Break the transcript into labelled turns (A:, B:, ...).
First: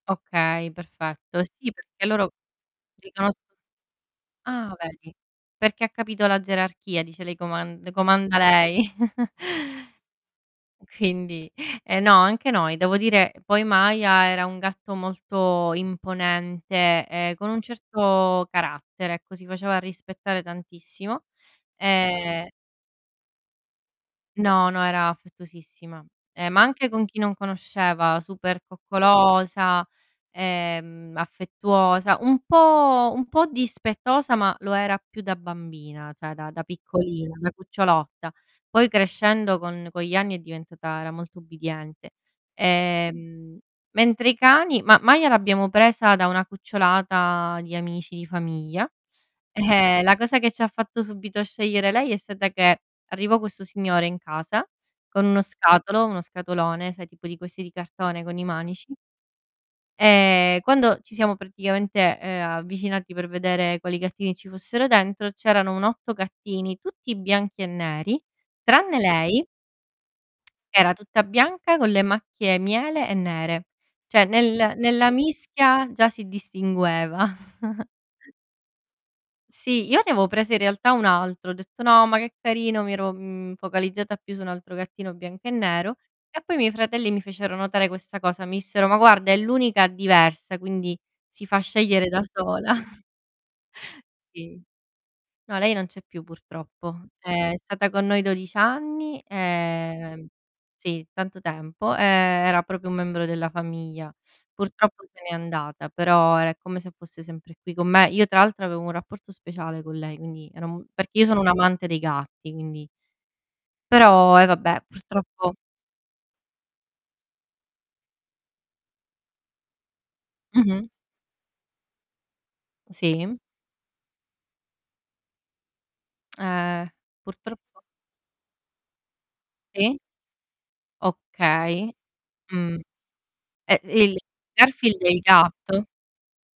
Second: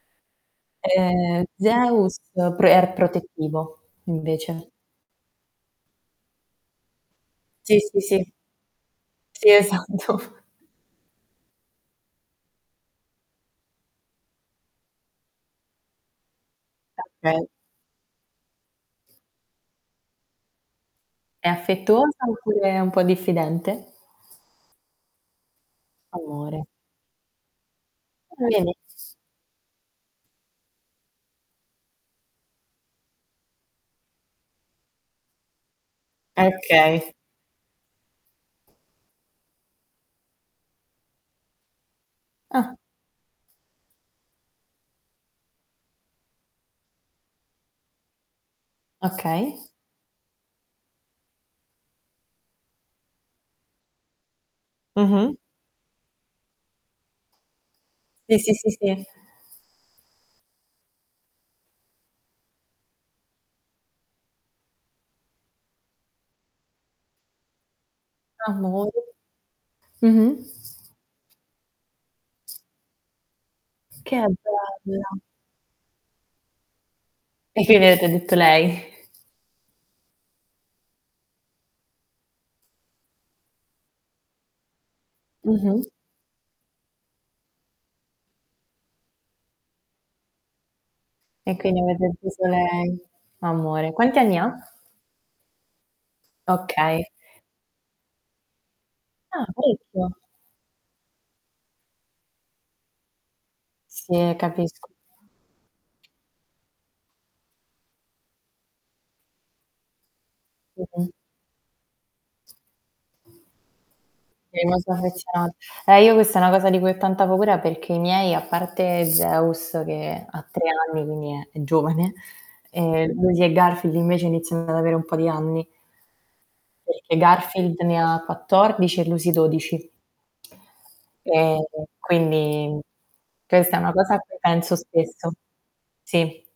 A: Okay, perfetto.
B: Eh,
A: Sì, perché
B: Zeus
A: loro
B: pre è
A: riconosco
B: protettivo, invece.
A: Ah, vedi, perché ha capito la gerarchia dice: "lei
B: Sì,
A: coman le
B: sì, sì.
A: comanda lei."
B: Sì, esatto.
A: Quindi eh no, anche noi, devo dire, poi Maya era un gatto molto imponente e con
B: [unintelligible]
A: un certo carattere, ecco, si faceva rispettare tantissimo
B: È affettuosa
A: e
B: oppure è un po' diffidente?
A: No, no, era affettuosissima, ehm, ma
B: Amore.
A: anche con chi non conosceva,
B: Eh
A: super
B: vedi?
A: coccolosa, ehm, affettuosa, un po' un po' dispettosa, ma lo era più da bambina, cioè
B: Eh
A: da da
B: okay.
A: piccolina, da cucciolotta. Poi crescendo con con gli anni è diventata era molto ubbidiente.
B: Ah.
A: Ehm, mentre i cani ma Maya l'abbiamo presa da una cucciolata di amici di famiglia,
B: Okay.
A: e la cosa che ci ha fatto subito scegliere lei è stata che arrivò questo signore in casa con
B: Mh-mh.
A: uno scatolo uno scatolone, sai tipo di questi di cartone
B: Sì,
A: con i
B: sì, sì,
A: manici
B: sì.
A: e quando ci siamo praticamente, ehm, avvicinati per vedere quali gattini ci fossero dentro, c'erano un 8 gattini tutti bianchi e neri, tranne
B: [unintelligible]
A: lei,
B: Mh-mh.
A: era tutta bianca con le macchie miele e nere,
B: Che
A: cioè nel nella
B: bella.
A: mischia già si distingueva.
B: [unintelligible] lei.
A: Sì, io avevo preso in realtà un altro, ho detto: "No, ma che carino", mi ero, mhmm, focalizzata più su un altro gattino bianco e
B: Mh-mh.
A: nero, e poi i miei fratelli mi fecero notare questa cosa. Mi dissero: "Ma guarda è l'unica diversa, quindi si
B: E
A: fa
B: quindi
A: scegliere
B: avete
A: da
B: preso
A: sola".
B: lei. Amore. Quanti anni ha?
A: Sì. No lei non c'è più purtroppo.
B: Okay.
A: È stata con noi 12 anni,
B: Ah, parecchio.
A: e sì tanto tempo, e era proprio un membro della famiglia.
B: Sì, capisco.
A: Purtroppo se n'è andata però è come se fosse sempre qui con me. Io tra l'altro avevo un rapporto speciale con lei, quindi era un
B: Mh-mh.
A: perché io sono un amante dei gatti, quindi però eh vabbè, purtroppo
B: [unintelligible] Eh io questa è una cosa di cui ho tanta paura perché i miei, a parte Zeus che ha 3
A: Mh-mh.
B: anni, quindi è è giovane, ehm,
A: Sì.
B: Lucy e Garfield invece iniziano ad avere un po' di anni.
A: Eh,
B: Perché Garfield
A: purtroppo
B: ne ha 14 e Lucy 12.
A: Sì.
B: E
A: Okay.
B: quindi
A: Mh.
B: questa è una cosa a
A: [unintelligible]
B: cui penso
A: Garfield è il
B: spesso.
A: gatto?
B: Sì.